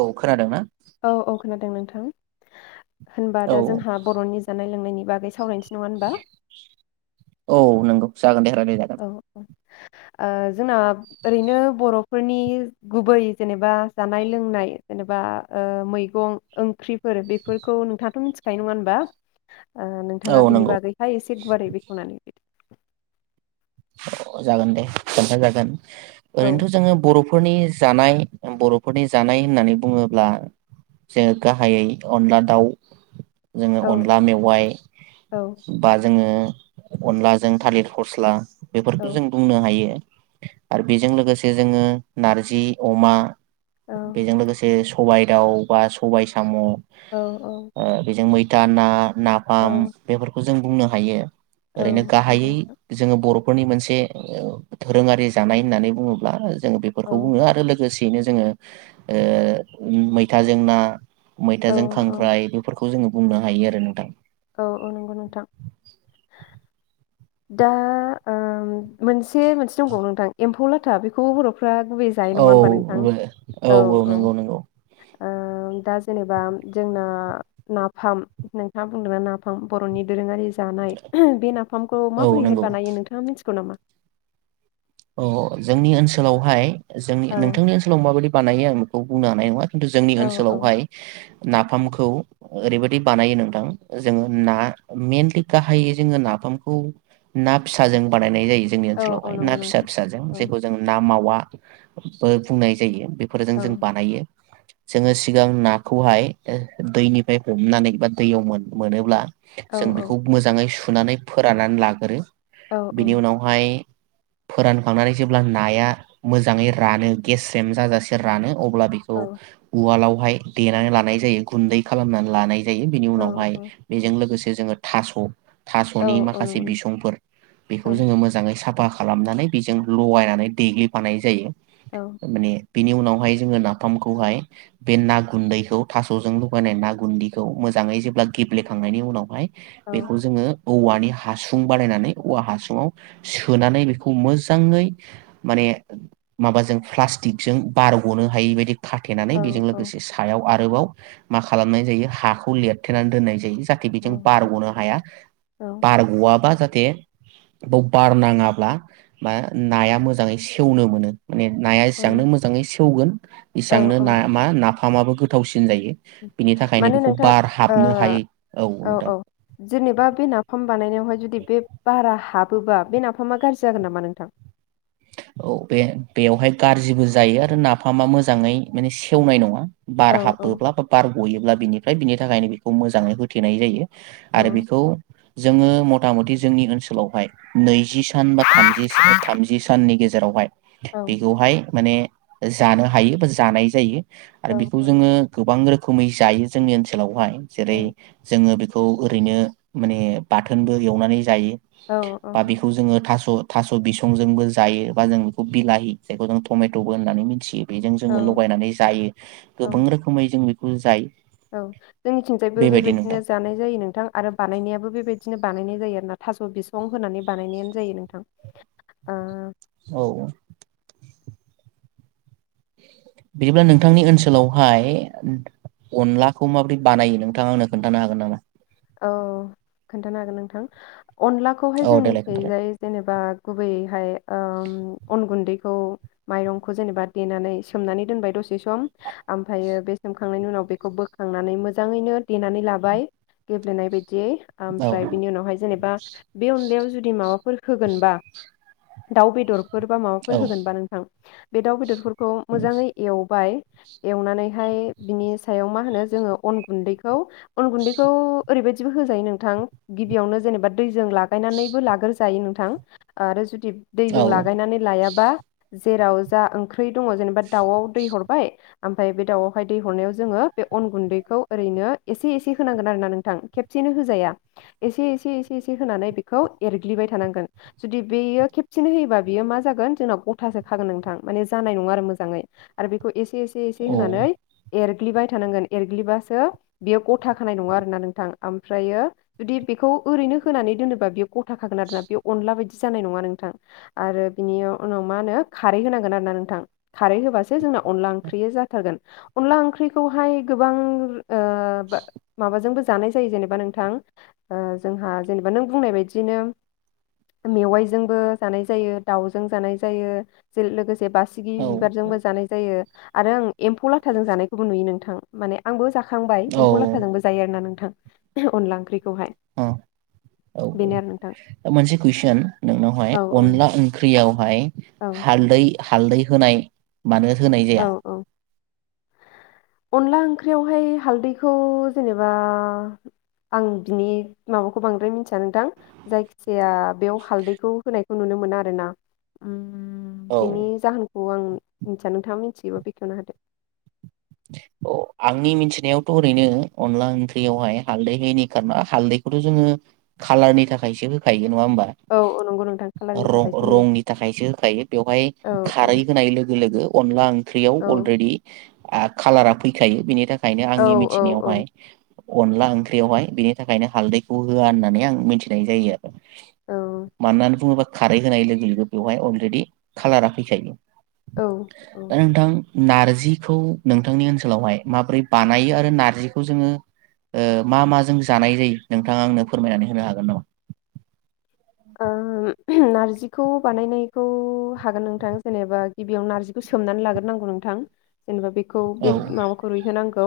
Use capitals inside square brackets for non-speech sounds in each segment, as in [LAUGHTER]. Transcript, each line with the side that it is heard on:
right: औ खोनादों ना
left: औ औ खोनादों नोंथां होनबा
right: औ
left: दा जोंहा बर'नि जानाय लोंनायनि बागै सावराय
right: औ नंगौ जागोन देे रायलाय जागोन
left: औ औ ओ जोंना ओरैनो बर'फोरनि गुबै जेनेबा जानाय लोंनाय जेनेबा मैगं ओंख्रिफोर बेफोरखौ नोंथाङाथ' मिथिखायो नङा होनबा ओ नोंथाङा
right: औ
left: बिनि
right: नंगौ
left: बागैहाय एसे गुवारै बेखवनानै होदो
right: अ जागोन दे खोनथा जागोन
left: होदो।
right: ओरैनोथ' जोङो बर' फोरनि जानाय बर'फोरनि जानाय होननानै बुङोब्ला जोङो गाहायै अनला दाउ जोङो
left: औ
right: अनला मेवाइ
left: औ
right: बा जोङो अनलाजों थालिर फस्ला बेफोरखौ
left: औ
right: जों बुंनो हायो। आरो बेजों लोगोसे जोङो नारजि अमा बेजों लोगोसे स सबाय दाउ बा सबाय साम' ओ
left: औ औ
right: बेजों मै दाना
left: औ
right: नाफाम बेफोरखौ ज जों बुंनो हायो।
left: औ
right: ओरैनो
left: नंगौ
right: गाहायै
left: नोंथां
right: जोङो बर' फोरनि मोनसे ओ धोरोङारि जानाय होननानै बुङोब्ला ओज जों
left: औ
right: बेफोरखौ बुङो आरो लोगोसे बिनो जोङो ओ ओम मैथाजों ना
left: औ
right: मैथाजों
left: औ
right: खांख्राइ इफोरखौ खौ जोङो बुंनो हायो आरो नोंथां।
left: औ औ नंगौ नोंथां। दा ओ मोनसे मोनसे दंबावो नोंथां एम्फौ लाथा बेखौ बर'
right: औ [UNINTELLIGIBLE] औ औ नंगौ नंगौ।
left: ओ दा जेनेबा जोंना नाफाम नोंथाङा बुंदोंना नाफाम बर'नि दोरोङारि जानाय बे नाफाम खौ
right: औ
left: माबोरैहाय
right: नंगौ
left: बानायो नोंथाङा मिन मिथिगौ नामा?
right: अ जोंनि ओनसोलावहाय जोंनि
left: औ
right: नोंथांनि ओनसोलाव माबायदि बानायो आं बेखौ बुंनो हानाय नङा। खिन्थु जोंनि
left: औ औ
right: ओनसोलावहाय नाफामखौ ओरैबादि बानायो नोंथां जोङो ना मेनलि गाहायै जोङो नाफामखौ ना फिसाजों बानायनाय जायो। जोंनि
left: औ औ
right: ओनसोलावहाय
left: नंगौ
right: ना
left: नोंथां
right: फिसा जों
left: औ
right: जेखौ जों ना मावा बो बुंनाय जायो। बेफोरजों
left: औ
right: जों बानायो। जोङो सिगां नाखौ हाय ओ दैनिफ्राय हमनानै बा दैयाव मोन मोनोब्ला
left: औ
right: जों बेखौ
left: औ
right: मोजाङै सु फुनानै फोराननानै लागोरो।
left: औ औ
right: बिनि उनावहाय फोरानखांनानै जेब्ला नाया मोजाङै रानो गेस्रेम जाजासे रानो अ ब्ला बेखौ
left: औ
right: उवालाव। हाय देनानै लानाय जायो गुन्दै खालामनानै लानाय। जायो बिनि
left: औ
right: उनावहाय
left: औ
right: बेजों लोगोसे जोङो थास'
left: औ
right: थास'नि
left: औ
right: माखासे
left: नंगौ
right: बिसंफोर बेखौ
left: औ
right: जोङो मोजाङै साफा खालामनानै बेजों लगायनानै देग्लिफानाय जायो।
left: औ
right: माने बेनि उनावहाय जोङो नाफामखौहाय बे ना गुन्दैखौ थास'जों लगायनाय ना गुन्दैखौ मोजाङै जेब्ला गेब्लेखांनायनि उनावहाय
left: औ
right: बेखौ जोङो औवानि हासुं बानायनानै औवा हासुुंआव सोनानै खौ मोजांयै माने माबाजों प्लासथिक जों बारग'नो हायै बायदि खाथेनानै बेजों
left: औ
right: लोगोसे सायाव आरोबाव मा खालामनाय जायो हाखौ लेरथेनानै दोननाय जायो। जाहाथे बेजों बारग'नो हाया
left: औ
right: बारग'आबा थे बाव बार नाङाब्ला बा नाया मोजाङै सेवनो मोनो माने नाया
left: औ
right: जांनो मोजाङै [UNINTELLIGIBLE]
left: औ
right: इसांनो
left: औ
right: ना मा ना फामाबो गोथावसिन जायो बिनि थाखायनो
left: माने
right: बेखौ
left: नोंथां
right: बार
left: ओ
right: हाबनो हायै
left: औ
right: नोंथां
left: औ जेनेबा बे नाफाम बानायनायावहाय जुदि बे बारा हाबोबा बे नाफामा गाज्रि जागोन नामा नोंथां?
right: औ बे बेवहाय गाज्रिबो जायो आरो नाफामा मोजाङै माने सेवनाय नङा।
left: औ
right: बार
left: औ
right: हाबोब्ला बा बार गयोब्ला बिनि बिनि थाखायनो बेखौ मोजाङै होथेनाय जायो। आरो
left: औ
right: बेखौ जोङो मथा मथि जोंनि ओनसोलावहाय नैजि थाम थामजि [UNINTELLIGIBLE] नि गेजेरावहाय
left: औ
right: बेखौहाय माने जानो हायो बा जानाय जायो। आरो
left: औ
right: बेखौ जोङो गोबां रोखोम रोखोमै जायो जोंनि ओनसोलावहाय
left: औ
right: जेरै जोङो खौ ओरैनो माने बाथोनबो एवनानै जायो
left: औ
right: बा बेखौ जोङो थास थास बिसंजोंबो जा जायो बा जों बेखौ बिलाहि जायखौ जों टमेटबो होननानै मिथियो बेजों
left: औ
right: जोङो लगायनानै जायो
left: औ
right: गोबां रोखोमै जों बे जायो
left: औ जोंनिथिंजायबो
right: बेबायदि
left: बेबायदिनो
right: नोंथां
left: जानाय जायो नोंथां आरो बानायनायाबो बेबायदिनो बिदिनो बानायनाय जायो आरो ना थास बिसं होनानै बानायनाय जायो नोंथां ओ
right: [INAUDIBLE] औ बिदिब्ला नोंथांनि ओनसोलावहाय अनलाखौ माबोरै बानायो नोंथाङा आंनो खोन्थानो हागोन नामा
left: औ खोनथानो हागोन नोंथां अनलाखौहाय
right: औ देलाय खोन्थालाय
left: जोंनिखैजाय जेनेबा गुबै ओमफ्राय ओ गुन्दैखौ माइरंखौ जेनेबा देनानै सोमनानै दोनबाय दसे सम ओमफ्रायो बे सोमखांनायनि उनाव बेखौ बोखांनानै मोजाङैनो देनानै लाबाय गेबलेनाय बायदि दि ओमफ्राय
right: औ
left: बिनि उनावहाय जेनेबा बे अनलायाव जुदि माबाफोर होगोनबा दाउ बेदर फोर बा माबाफोर होगोनबा नोंथां बे दा बेदरफोरखौ खौ मोजाङै एवबाय एवनानैहाय बिनि सायाव मा होनो जोङो अन गुन्दैखौ अन गुन्दैखौ ओरैबायदिबो होजायो नोंथां गिबियावनो जेनेबा दैजों लागायनानैबो लाग्रोजायो नोंथां आरो जु दैजों
right: औ
left: लागायनानै लायाबा जेराव जा ओंख्रि दङ जेनेबा दाउआव दै हरबाय ओमफ्राय बे दाउआवहाय दै हरनायाव जोङो बे अन गुन्दैखौ ओरैनो एसे एसे होनांगोन आरो ना नों खबसेनो होजाया एसे एसे एसे होनानै बेखौ एरग्लिबाय थानांगोन जुदि बियो खेबसेनो होयोबा बियो मा जागोन नोंथां गथासो खागोन जानाय नंङा आरो मोजाङै एसे एसे
right: औ औ
left: होनानै एर एरग्लिबाय थानांगोन एरग्लिबासो बेयो गथा खानाय नङा आरोना नों नोंथां ओमफ्रायो जुदि बेखौ ओरैनो होनानै दोनोबा बेयो गथााखागोन आरोना बे अनला बायदि जानाय नङा नोंथां आरो बिनि उनाव मा होनो खारै होनांगोन आरो ना नोंथां खारै होबासो जोंना अनला ओंख्रि जाथारगोन अनला ओंख्रिखौहाय गोबां ओ माबाजोंबो जानाय जायो जेनेबा नोंथां ओ जोंहा नों बुंनाय बायदिनो मेवायजोंबो जानाय जायो दावजों जानाय जायो जेरै लोगोस से बासिगि
right: औ
left: बिबारजोंबो जानाय जायो आरो आं एम्फौ लाथाजों जानायखौबो नुयो नोंथां माने आंबो जा खांबाय एम्फौ लाथाजोंबो जायो आरो ना नों थां अनला ओंख्रि आरो नोंथां
right: [UNINTELLIGIBLE] मोनसे कुइसन नोंनावहाय
left: औ
right: अनला ओंख्रियावहाय
left: औ
right: हालदै हालदै होनाय मानो होनाय
left: औ
right: जाया
left: औ अनला ओंख्रियावहाय हालदैखौ जेनेबा आं बिनि माबाखौ बांद्राय मिथिया नोंथां जायखिजाया बेयाव हालदैखौ होनायखौ नुनो मोना आरो ना उम
right: औ
left: बिनि जाहोनखौ आं मिथिया नों थाङा मिनथियोबा बेखेवना होदो
right: अ आंनि मिथिनायावथ ओरैनो अनला ओंख्रियावहाय हालदै होयैनि खारना हालदैखौथ जोङो खालारनि थाखायसो होखा यो नङा होमबा
left: औ औ नंगौ नोंथां कालारनि थाखायसो होयो
right: र-रंनि थाखायसो होखायो बेवहाय
left: औ
right: खारै होनाय लोगो लोगो अनला ओंख्रियाव
left: औ
right: अलरेदि आ खालारा फैखायो बिनि था खायनो
left: औ
right: आंनि मिथिनायावहाय अनला ओंख्रियावहाय बेनि थाखायनो हालदैखौ होआ होननानै आं मिनथिनाय जायो आ मानो
left: औ
right: होननानै बुङोबा खारै होनाय लोगो लोगो बेवहाय अलरेडि खालारा फैखायो
left: औ औ
right: नारजि खौ नोंथांनि ओनसोलावहाय माब्रै बानायो आरो नारजिखौ जोङो ओ मा माजों जानाय जायो नोंथाङा आंनो फोरमायनानै होनो हागोन नामा
left: ओ नारजिखौ बानायनायखौ हागोन नोंथां जेनेबा गिबियाव नारजिखौ सोमनानै लाग्रोनांगौ नोंथां जेनेबा बेखौ
right: औ
left: बे माबाखौ रुयहोनांगौ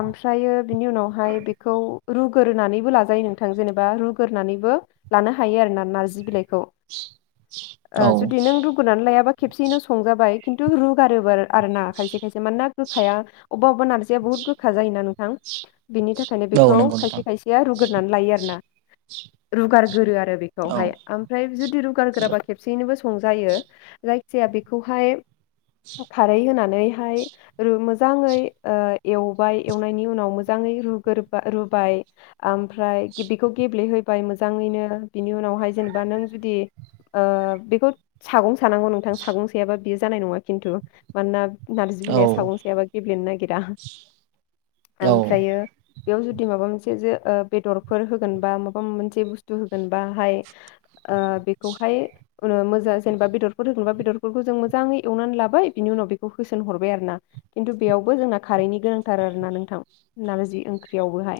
left: ओमफ्रायो बिनि उनावहाय बेखौ रुग्रोरनानैबो लाजायो नोंथां जेनेबा रुग्रोनानैबो लानो हायो आरो ना नारजि बिलाइ खौ ओ
right: औ
left: जुदि नों रुग्रोनानै लायाबा खेबसेैनो संजाबाय खिन्थु रुगारोबा आरोना खायसे खायसे मानोना गोखाया अबेबा अबेबा नारजिया बहुत गोखा जायोना नों थां बिनि थाखायनो
right: औ
left: बेखौ
right: नंगौ नोंथां
left: खायसे खायसेया रुग्रोनानै लायो आरोना रुगार गोरो आरो बे
right: औ
left: खौहाय ओमफ्राय जुदि [UNINTELLIGIBLE] बा खेबसेयैनो बो संजायो जायखिजाया बेखौहाय खारै होनानैहाय रु मोजाङै ओ एवबाय एवनायनि उनाव मोजाङै रुग्रोबा रुबाय ओमफ्राय गे बेखौ गेब्लेहोबाय मोजाङैनो बिनि उनावहाय जेनेबा नों जुदि ओ बेखौ सागं सानांगौ नोंथां सागं सायाबा बेयो जानाय नङा खिन्थु मानोना नारजि
right: औ
left: बिलाइया सागं सायाब गेब्लेनो ना गिरा
right: औ
left: ओमफ्रायो बेयाव जुदि माबा मोनसे जे ओ बेदरफोर होगोन बा माबा मोनसे बुस्थु होग गोनबाहाय ओ बेखौहाय ओ मोजां जेनबा बेदरफोर होगोनबा बे दरफोरखौ जों मोजाङै एवनानै लाबाय बिनि उनाव बेखौ होसोन हरबाय आरो ना। खिन्थु बेयावबो जोंना खारैनि गोनांथार आरो ना नोंथां नारजि ओंख्रियावबोहाय।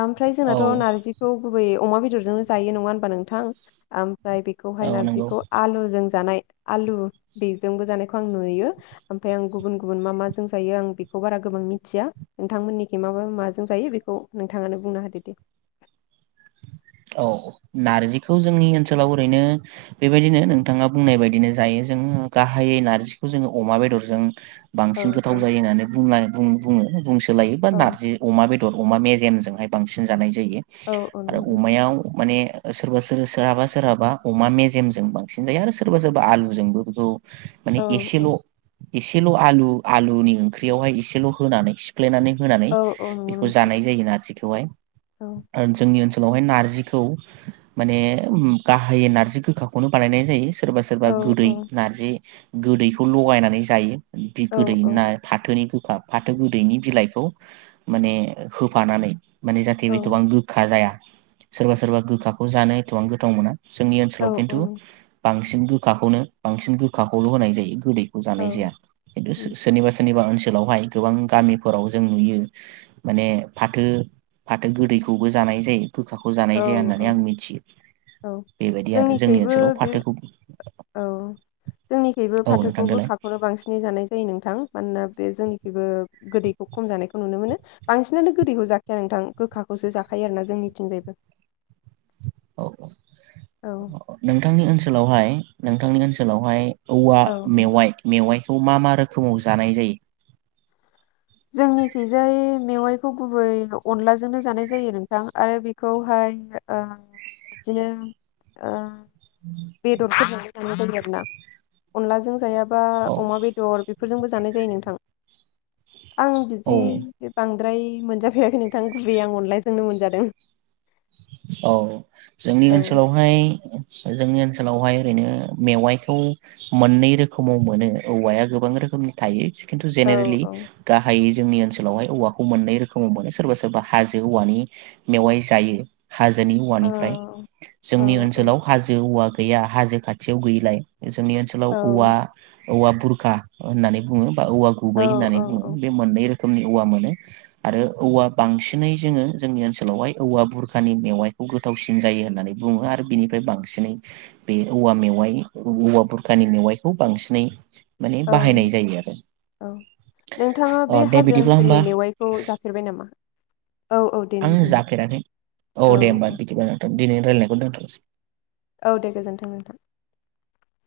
left: आमफ्राय जोंनाथ'
right: औ
left: नारजिखौ गुबै अमा बेदरजों जोंनो जायो नङा होमबा नोंथां? आम फ्राय बेखौहाय
right: औ नंगौ
left: नारजिखौ आलुजों जानाय आलु बेजोंबो जानायखौ आं नुयो ओमफ्राय आं गुबुन गुबुन मा माजों जायो आं बेखौ बारा गोबां मिथिया नोंथांमोननिखै मा माजों जायो बेखौ नोंथाङानो बुंना होदो दे।
right: औ नारजिखौ जोंनि ओनसोलाव ओरैनो बेबायदिनो नोंथाङा बुंनाय बायदिनो जायो जोङो गाहायै नार्जिखौ जोङो अमा बेदरजों
left: औ
right: बांसिन गोथाव
left: औ
right: जायो होननानै बुंनाय बुं बोङो बुंसो सोलायो बा
left: औ
right: नारजि अमा बेद दर अमा मेजेमजोंहाय बांसिन जानाय जायो
left: औ औ
right: आरो
left: नंगौ नोंथां
right: अमायाव माने सोरबा सोर सोरहाबा सोरहाबा अमा मेजेमजों बांसिन जायो आरो सोरबा सोरबा आलुजोंबो बेखौ माने
left: औ
right: एसेल'
left: औ
right: एसेल' आलु आलुनि ओंख्रियावहाय एसेल' होनानै से फ्लेनानै होनानै
left: औ औ नंगौ
right: बेखौ
left: नोंथां
right: जानाय जायो नारजिखो। खौहाय।
left: औ
right: जोंनि ओनसोल लावहाय नारजिखौ माने गाहायै नारजि गोखाखौनो बानायनाय जायो। सोरबा सोरबा
left: औ
right: गोदै
left: औ
right: नारजि गोदैखौ लगायनानै जायो। बि
left: औ
right: गोदै नाय फाथोनिखो फाथो गोदैनि बिलाइखौ माने होफानानै माने जाथे
left: औ
right: बेथबां गोखा जाया सोरबा सोरबा गोखाखौ जानो एथ'बां गोथाव मोना। जोंनि
left: औ
right: ओनसोलाव खिन्थु
left: औ नंगौ।
right: बांसिन सिन गोखाखौनो बांसिन गोखाखौल' होनाय जायो गोदै खौ
left: औ
right: जानाय जाया। खिन्थु
left: उम
right: सो-सोरनिबा सोरनिबा ओनसो सोलावहाय गोबां गामिफोराव जों नुयो माने फाथो फाथो गोदैखौबो जानाय जायो। गोखाखौ जानाय
left: औ
right: जाया
left: औ
right: होननानै आं मिथियो
left: औ
right: बेबायदि आरो जोंनि ओनसोलाव
left: जोंनिखैबो-बे
right: फाथोखौ
left: औ- जोंनिखैबो
right: औ नोंथां
left: फाथोखौ
right: देलाय
left: गोखाखौनो बांसिनै जानाय जायो नोंथां। मानोना बे जोंनिखैबो गोदैखौ खम जानायखौ नुनो मोनो बांसिनानो गोदैखौ जाखाया नोंथां गोखाखौसो जाखायो आरोना जोंनिथिंजायबो।
right: औ
left: औ
right: नोंथांनि ओनसोलावहाय नोंथांनि ओनसोलावहाय औवा
left: औ औ
right: मेवाइ मेवाइ खौ मा मा रोखोमाव जानाय जायो?
left: जोंनिखैजाय मेवाइखौ गुबै अनलाजोंनो जानाय जायो नोंथां आरो बेखौहाय ओ- बिदिनो- ओ बेदरफोरजोंबो जानाय जायो आरो। अनलाजों जाया। बा
right: औ
left: अमा बेदर बेफोरजोंबो। जानाय जायो नोंथां। आं
right: औ
left: बिदि बां द्राय मोनजाफेराखै नों। थां गुबै आं अनायजोंनो मोनज। [INAUDIBLE]
right: औ। जोंनि ओनसोलावहाय। जोंनि ओनसोलावहाय ओरैनो मेवाइखौ मोननै रोखोमाव मोनो औवाया गोबां रोखोमनि थायो। खिन्थु
left: औ
right: जेनेरेलि
left: औ
right: गाहाय। जोंनि ओनसोलावहाय औवाखौ मोननाय रोखोमाव मोनो सोरबा सोरबा हाजो औवानि मेवाइ जायो। हाजोनि
left: औ
right: औवानिफ्राय
left: औ
right: जोंनि
left: औ
right: ओनसोलाव हाजो औवा। गैया हाजो खाथियाव गैयिलाय। जोंनि ओनसोलाव
left: औ
right: औवा। औवा बुरखा होननानै बुङो। औवा गुबै
left: औ
right: होननानै बुङो बे मोननै रो। रोखोमनि औवा मोनो आरो औवा बांसिनै जोङो जोंनि ओनसोलावहाय औवा बुर। बुरखानि मेवाइखौ गोथावसिन जायो होननानै बुङो आरो बेनिफ्राय बांसिनै बे औवा मेवाइ औवा बुरखानि मेवाइखौ बांसिनै। माने
left: औ
right: बाहायनाय जायो आरो
left: औ नोंथाङा बे
right: अ दे
left: हाजो
right: बिदिब्ला
left: ओनसोलनि
right: होमबा
left: मेवाइखौ जाफेरबाय नामा? औ औ दे
right: आं
left: नोंथां दे
right: जाफेराखै औ दे होनबा बिदिबा दे नोंथां। दिनै रायलायनायखौ दोनथसैय।
left: औ दे गोजोन्थों नोंथां।